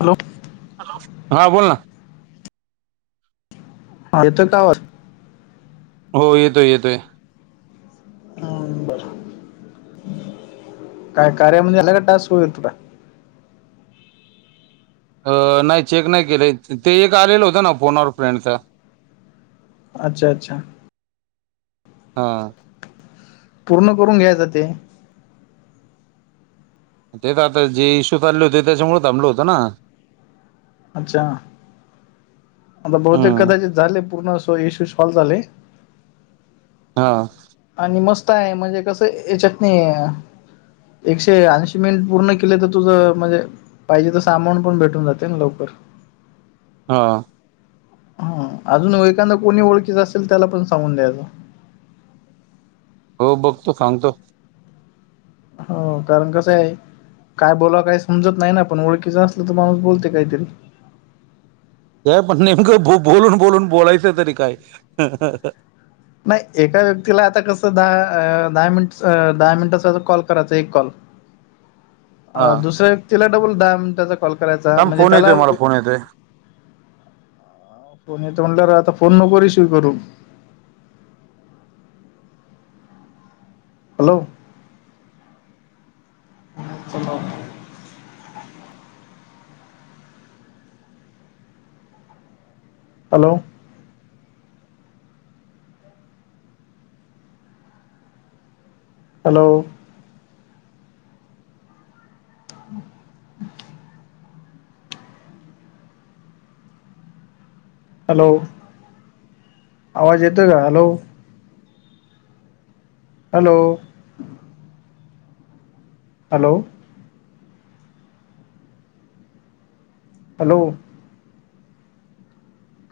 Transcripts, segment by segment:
Hello. हा बोल ना. येतो का आवाज? हो येतोय येतोय. म्ह, बर. काय कार्या मध्ये नेला का टास्क सुरू होईल तुला. अं.. नाही चेक नाही केले ते, एक आलेलं होतं ना फोन अ फ्रेंड चा. अच्छा अच्छा. हा. पूर्ण करून घ्यायचं ते. तेचआता जे इशू चालले होते, त्याच्यामुळं थांबल होतं ना. अच्छा, आता बहुतेक हम्म कदाचित झाले पूर्ण, सो इश्यू सॉल्व झाले. हां. आणि मस्त हाय म्हणजे कसं याच्यात नी एकशे ऐंशी मिनिट पूर्ण केले तर तुझं म्हणजे पाहिजे तसं अमाऊंट पण भेटून जाते ना लवकर. हा. हा अजून व एखांदा कोणी ओळखीच असेल त्याला पण सांगून द्यायचं. हो बघतो सांगतो. हो, कारण कसं आहे. काय बोलावं काही समजत नाही ना, पण ओळखीचं असलं तर माणूस बोलतय काहीतरी. हे पण नेमकं बोलून बोलून बोलायचं तरी काय? [unintelligible] नाही एका व्यक्तीला आता कसं दहा अ दहा मिन्ट्स दहा मिनिटचा कॉल करायचा एक कॉल. अ दुसऱ्या व्यक्तीला डबल दान त्याचा कॉल करायचा म्हणजे त्याला अ माहित रे फोन येतो म्हणल्यावर आता फोन नको रिसिव्ह करू. हॅलो. हॅलो. हॅलो. [inaudible] हॅलो आवाज येतो का हॅलो. Hello hello, hello.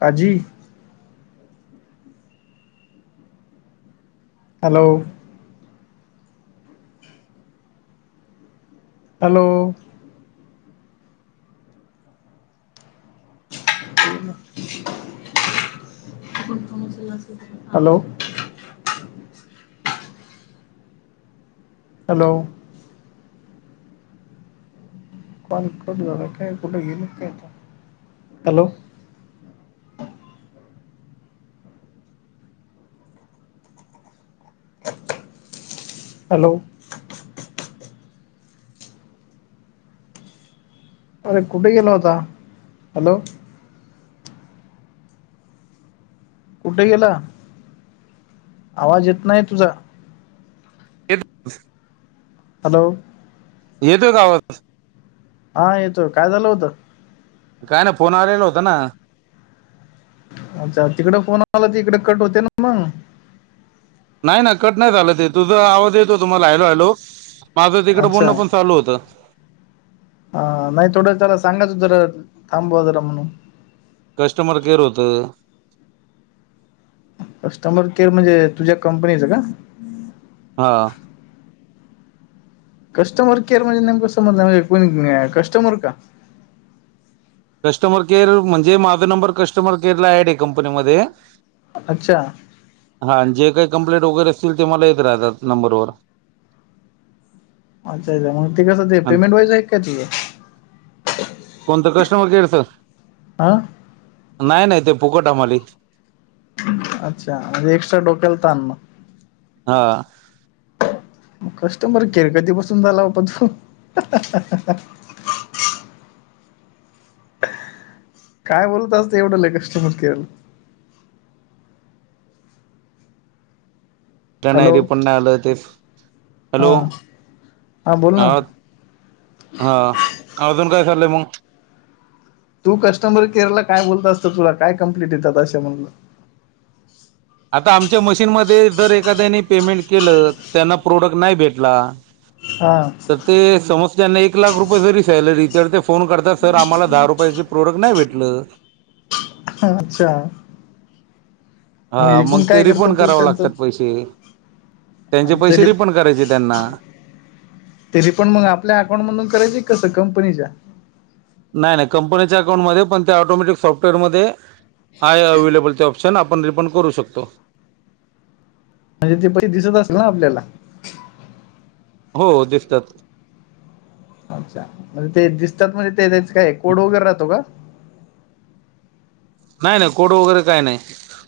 काजी hello. Hello. [unintelligible] Hello. Hello. Call cut झाला काय कुठे गेले काय आता हॅलो. हॅलो. अरे कुठे गेला होता, हॅलो. कुठे गेला आवाज येत नाही तुझा. [unintelligible] हॅलो. येतोय का आवाज. हां येतोय, काय झालं होतं. काय नाय, फोन आलेला होता ना. अच्छा तिकडे फोन आला की इकडे कट होते ना मग. नाही नाही कट नाही झालं ते, तुझा आवाज येत होता मला हॅलो हॅलो. माझं तिकडं अच्छा बोलण पण चालू होतं. हा नाही थोडं त्याला सांगायचं जरा थांबवा जरा म्हणून. कस्टमर केअर होतं. कस्टमर केअर म्हणजे तुझ्या कंपनीचं का? हां. कस्टमर केअर म्हणजे नेमकं समजलं [unintelligible] कस्टमर का? कस्टमर केअर म्हणजे माझं नंबर कस्टमर केअर ला ऍड आहे कंपनीमध्ये अच्छा हा आणि जे काही कम्पलेट वगैरे असतील ते मला येत राहतात नंबर वर. अच्छा अच्छा मग ते कसं ते आणि पेमेंट वाईज आहे का ते? कोणता कस्टमर केअरचा? आं.. नाही नाही ते फुकट आम्हाले. अच्छा म्हणजे, एक्स्ट्रा डोक्याल ताण मग. हा. कस्टमर केअर कधीपासून झाला, बाबा तो हा हा हा. काय बोलत असते एवढं लगेच [unintelligible] त्या नाय रे हॅलो पण नाही आलं होतेच हॅलो हां हा बोल ना आवत हा.. अजून काय चालय मगं. तू कस्टमर केअर ला काय बोलत असत, तुला काय कम्प्लेट येत असतं म्हणल. आता आमच्या मशीनमध्ये जर एखाद्या ने पेमेंट केलं त्यांना प्रोडक्ट नाही भेटला हां.. ते समज त्यांना एक लाख रुपये जरी सॅलरी तर ते, फोन करतात सर, आम्हाला दहा रुपयाचे प्रोडक्ट नाय भेटलं अच्छा, हां.. एकूण मग ते, काय करतो रिफंड तू करावे त्यांचं लागतात पैसे. त्यांचे पैसे तरी रिफंड करायचे त्यांना. ते रीफंड मग आपल्या अकाउंट मधून करायची कसं? कंपनीच्या नाय नाय कंपनीच्या अकाउंटमध्ये पण ते, ऑटोमॅटिक सॉफ्टवेअरमध्ये. हाय अवेलेबल तो ऑप्शन आपण रिफंड करू शकतो. म्हणजे ती बाई दिसत असल ना आपल्याला? हो दिसत्यात. अच्छा म्हणजे ते दिसतात म्हणजे ते त्याच काय कोड वगैरे राहतो का? नाही नाही कोड वगैरे काय नाही.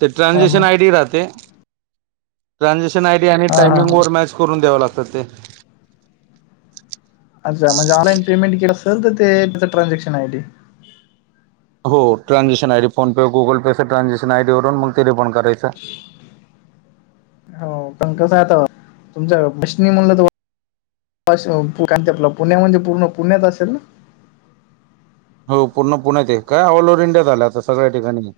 ते हा ट्रान्झॅक्शन मग आय डी राहते ट्रान्झॅक्शन आय डी. ते आणि, हा हा हा टाइमिंगवर मॅच करून द्याव लागतात ते. अच्छा म्हणजे ऑनलाईन पेमेंट केलं, असेल ते त्याच ट्रान्झॅक्शनय आयडी. हो ट्रान्झॅक्शन आयडी फोन पे, गुगल पे, कस ट्रान्झॅक्शन आयडीवरून मग ते रिफंड करायचं. हो पण कसं आहे आता तुमच्या मशनी म्हणलं तर असं कारण ते आपलं पुण्या, म्हणजे पूर्ण पुण्यात असेल ना. हो पूर्ण पुण्यात आहे काय ऑलओव्हर इंडियात आलं आता सगळ्या ठिकाणी.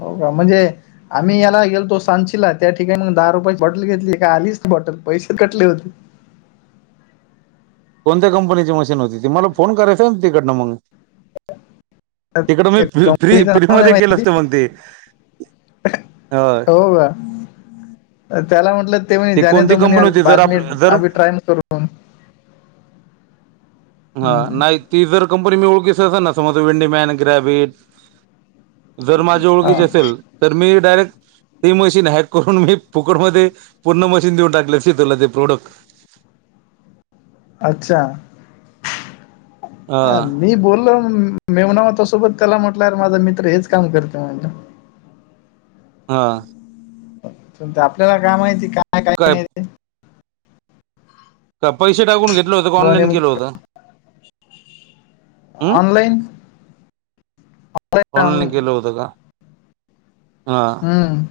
हो का म्हणजे, आम्ही याला गेलो सांचीला त्या ठिकाणी मग, दहा रुपयाची बॉटल घेतली का आलीच नाही बॉटल पैसे कटले होते. कोणत्या कंपनीची मशीन होती, ती मला फोन करायचं ना तिकडनं मगं. तर तिकडं मी ते फ्री, कंपनीचं फ्री नाव नाही मध्ये केले माहिती असते म्हणते. हो का, त्याला म्हंटलं. ते ती कोणती कंपनी होती जर आप जर म्हने [unintelligible] हा नाही ती जर कंपनी मी ओळखीच असेल, ना समज विंडीमॅन ग्रॅबिट. जर माझ्या ओळखीच हा असेल तर मी डायरेक्ट ते मशीन हॅक करून मी फुकट मध्ये पूर्ण मशीन, देऊन टाकली असती त तुला ते प्रोडक्ट. अच्छा, हा मी बोललो म्हणू मेव्हणा होता सोबत त्याला म्हटलं, अरे माझा मित्र हेच काम करतो म्हटलं. हां. आपल्याला काय माहिती काय आहे काय नाही. ते का पैसे टाकून घेतलं होत का? म्हणे ऑनलाईन केलं मग होतं. हम् ऑनलाईन. ऑनलाईन केलं होत का? हा. हं.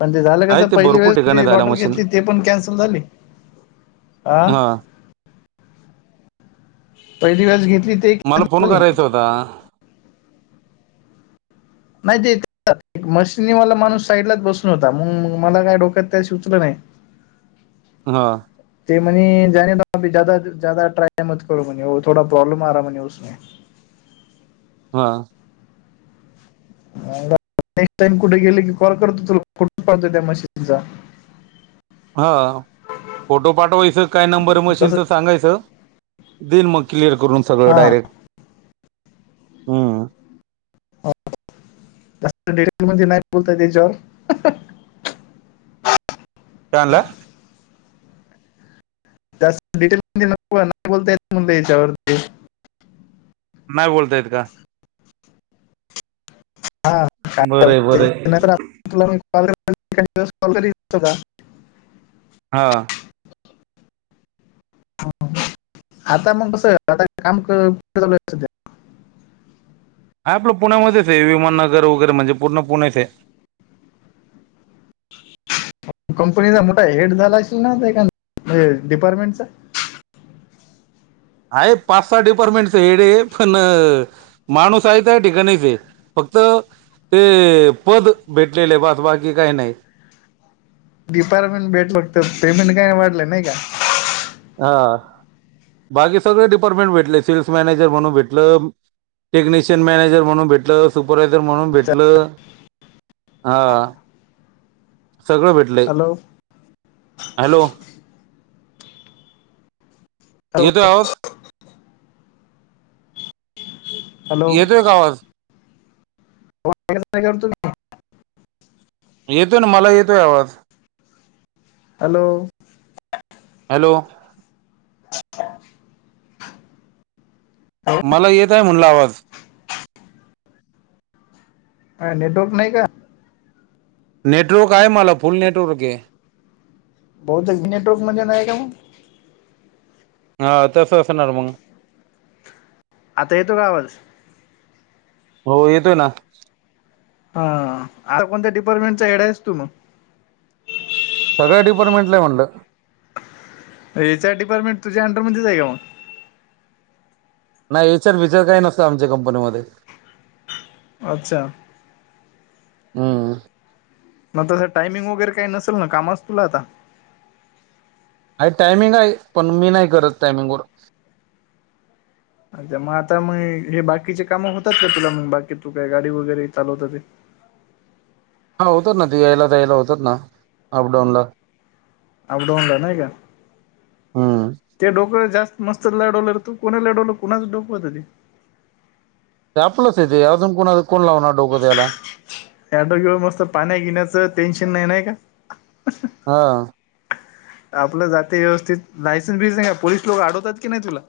पण ते झालं आहे कसं ते पहिली भरपूर वेळेस ठिकाणी जी, झाल्या बॉटल मशीन घेतली ते पण कॅन्सल झाली. आ.. हा पहिली मला [unintelligible] [unintelligible] नाही ते मशिनीवाला माणूस साईडलाच बसून होता. मग मला काय डोक्यात काय सुचलं नाही. [inaudible] हां. [unintelligible] हां. [unintelligible] प नेक्स्ट टाईम कुठे गेलो की कॉल करतो, तुला फोटो टाकतो त्या मशीनचा. हा. फोटो पाठवायचं, काय नंबर आहे तसं मशीनचं सांगायचं. दिल मग क्लियर करून सगळं हा डायरेक्ट. हम्म जास्त डिटेल मध्ये नाई बोलता येत याच्यावर. काय म्हणला? जास्त डिटेल न नाही बोलता येत मनल याच्यावरती. [unintelligible] नाही बोलता ‌येत का? बरं आहे बरं आहे [unintelligible] हा. आता मग कसं आता काम कसं चालू सध्या? [unintelligible] हा आपलं पुण्यामध्येच आहे. विमाननगर वगैरे म्हणजे पूर्ण पुण्यात आहे. कंपनीचा मोठा हेड झाला असेल ना ते म्हणजे डिपार्टमेंटचा? हाय पाच सहा डिपार्टमेंटच हेड आहे, पण माणूस हाय त्या ठिकाणीच आहे. फक्त ते पद भेटलेलं आहे, बास बाकी काय नाही. डिपार्टमेंट भेटलं फक्त पेमेंट काई‌ वाढला नई का. हा. बाकी सगळे डिपार्टमेंट भेटले. सेल्स मॅनेजर म्हणून भेटलं. टेक्निशियन मॅनेजर म्हणून भेटलं सुपरवायझर म्हणून अच्छा. भेटलं हा. सगळं भेटलंय. Hello hello. हॅलो येतोय आवाज? हॅलो येतोय का आवाज? [unintelligible] येतोय ना मला येतोय आवाज. हॅलो. हॅलो. [unintelligible] मला येत आहे म्हणला आवाज. काय नेटवर्क नाही का? नेटवर्क आहे मला फुल नेटवर्क आहे. बहुतेक ‌नेटवर्कमध्ये नाही का मग? हा तसं असणार मग. आता येतोय का आवाज? होय येतोय ना. हा. आर कोणत्या डिपार्टमेंटचा हेड आहेस तु मग? सगळं डिपार्टमेंटचा आहे म्हटलं. एच आर डिपार्टमेंट तुझ्या अंडरमध्येच हाय का म‌ग? नाई एचआर बिचार काय नसतंय आमच्या कंपनीमध्ये. अच्छा. हम्म मग तसं टायमिंग वगैरे काही नसेल ना कामाच तुला आता? आहे टाइमिंग आहे, पण मी नाय करत टायमिंगवर. अच्छा आता म हे बाकीचे काम होतात का तुला‌ म बाकी तू काय गाडी वगैरे ‌ चालवतो ते. हा होतात ना ते यायला जायला होतात ना अब डाऊन ला. अप डाऊनला नाय का. हम्म ते डोक जास्त मस्त लढवलं र तू. कुणी लढवलं, कुणाच डोकं होतं ते? ते आपलंच आहे ते. अजून कोणाचं कोण लावणार डोकं त्याला. ह्या [unintelligible] मस्त पाण्या गिण्याचं टेन्शन नाही नाही का? हा. आपलं जातंय व्यवस्थित. लायसन बीसन हाय पोलीस लोक अडवतात की नाही तुला?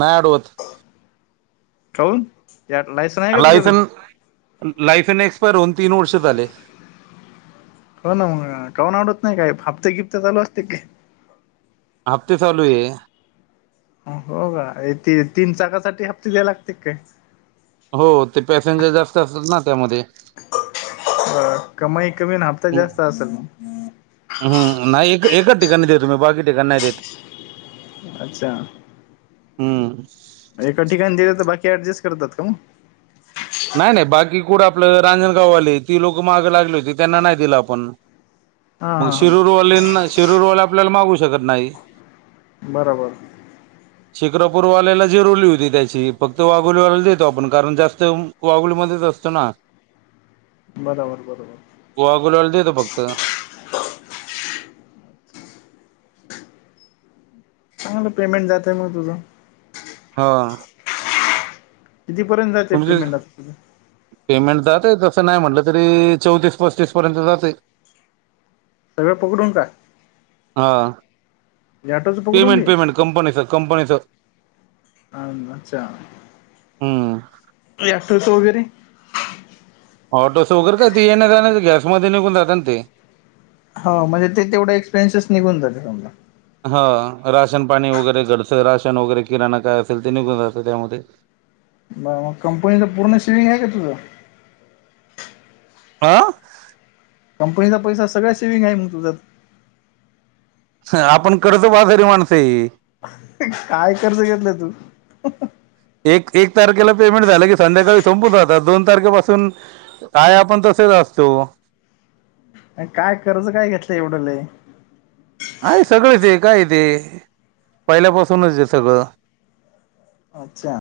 नाय आठवत. काऊन? यार लायसन हाय का ‌तुझ्या‌पशी? लायसन लायसन एक्सपायर होऊन तीन वर्षे झाले. हो ना मग, काऊन आवडत नाही काय? हाप्ते घिफ्ते चालू असते की काय? हफ्ते चालू आहे. हो का ते तीन चाकासाठी हप्ते द्याय लागते का काय? हो ते पॅसेंजर जास्त असतात ना त्यामध्ये. अ कमाई कमी अन् हप्ता जास्त असल मग. हम्म नाही एका एकाच ठिकाणी देतो मी, बाकी ठिकाणी नाही देतं. अच्छा. हम्म. एका ठिकाणी दिले तर, बाकी ऍडजस्ट करतात का मग? नाही नाही बाकी कुठं आपलं रांजणगाववाले ती लोक मागं लागली होती त्यांना नाही दिलं आपण. हा मग हा हा शिरूरवालींना शिरूरवाले आपल्याला मागू शकत नाही. बराबर. शिक्रापूरवाल्याला जिरवली होती त्याची. फक्त वाघोलीवाल्याला देतो आपण, कारण जास्त वाघुलीमध्येच असतो ना. बरोबर बरोबर. गोवा गुलाला देतो फक्त. चांगलं पेमेंट जातय मग तुझं. हो. कितीपर्यंत जाते तुमचे पेमेंट आता तुझं? पेमेंट जातंय तसं नाही म्हटलं तरी, चौतीस पस्तीस पर्यंत जातंय. सगळं पकडून का? हा. याटोचं पकडून पेमेंट दे पेमेंट कंपनीच कंपनीच. हम्म या आठवतो वगैरे. ऑटोस वगैर काय ती येण्या जाण्यात गॅसमध्ये निघून जात ना ते. हा म्हणजे ते तेवढे एक्सपेन्सेस निघून जाते समजा. हा राशन पाणी वगैरे, घरच राशन वगैरे, किराणा काय असेल ते निघून जातं त्यामध्ये. मग कंपनीच पूर्ण सेव्हिंग आहे का तुझं? आ? कंपनीचा पैसा सगळ्या सेव्हिंग आहे मग तुझाच. हं आपण कर्ज बाजारी माणुस आहे. काय कर्ज घेतलं तू? एक एक तारखेला पेमेंट झालं की संध्याकाळी संपून जातात. दोन तारखेपासून काय आपण तसेच असतो. काय कर्ज काय घेतलंय एवढं लई? आहे सगळं ते काय ते पहिल्यापासूनच आहे सगळं. अच्छा.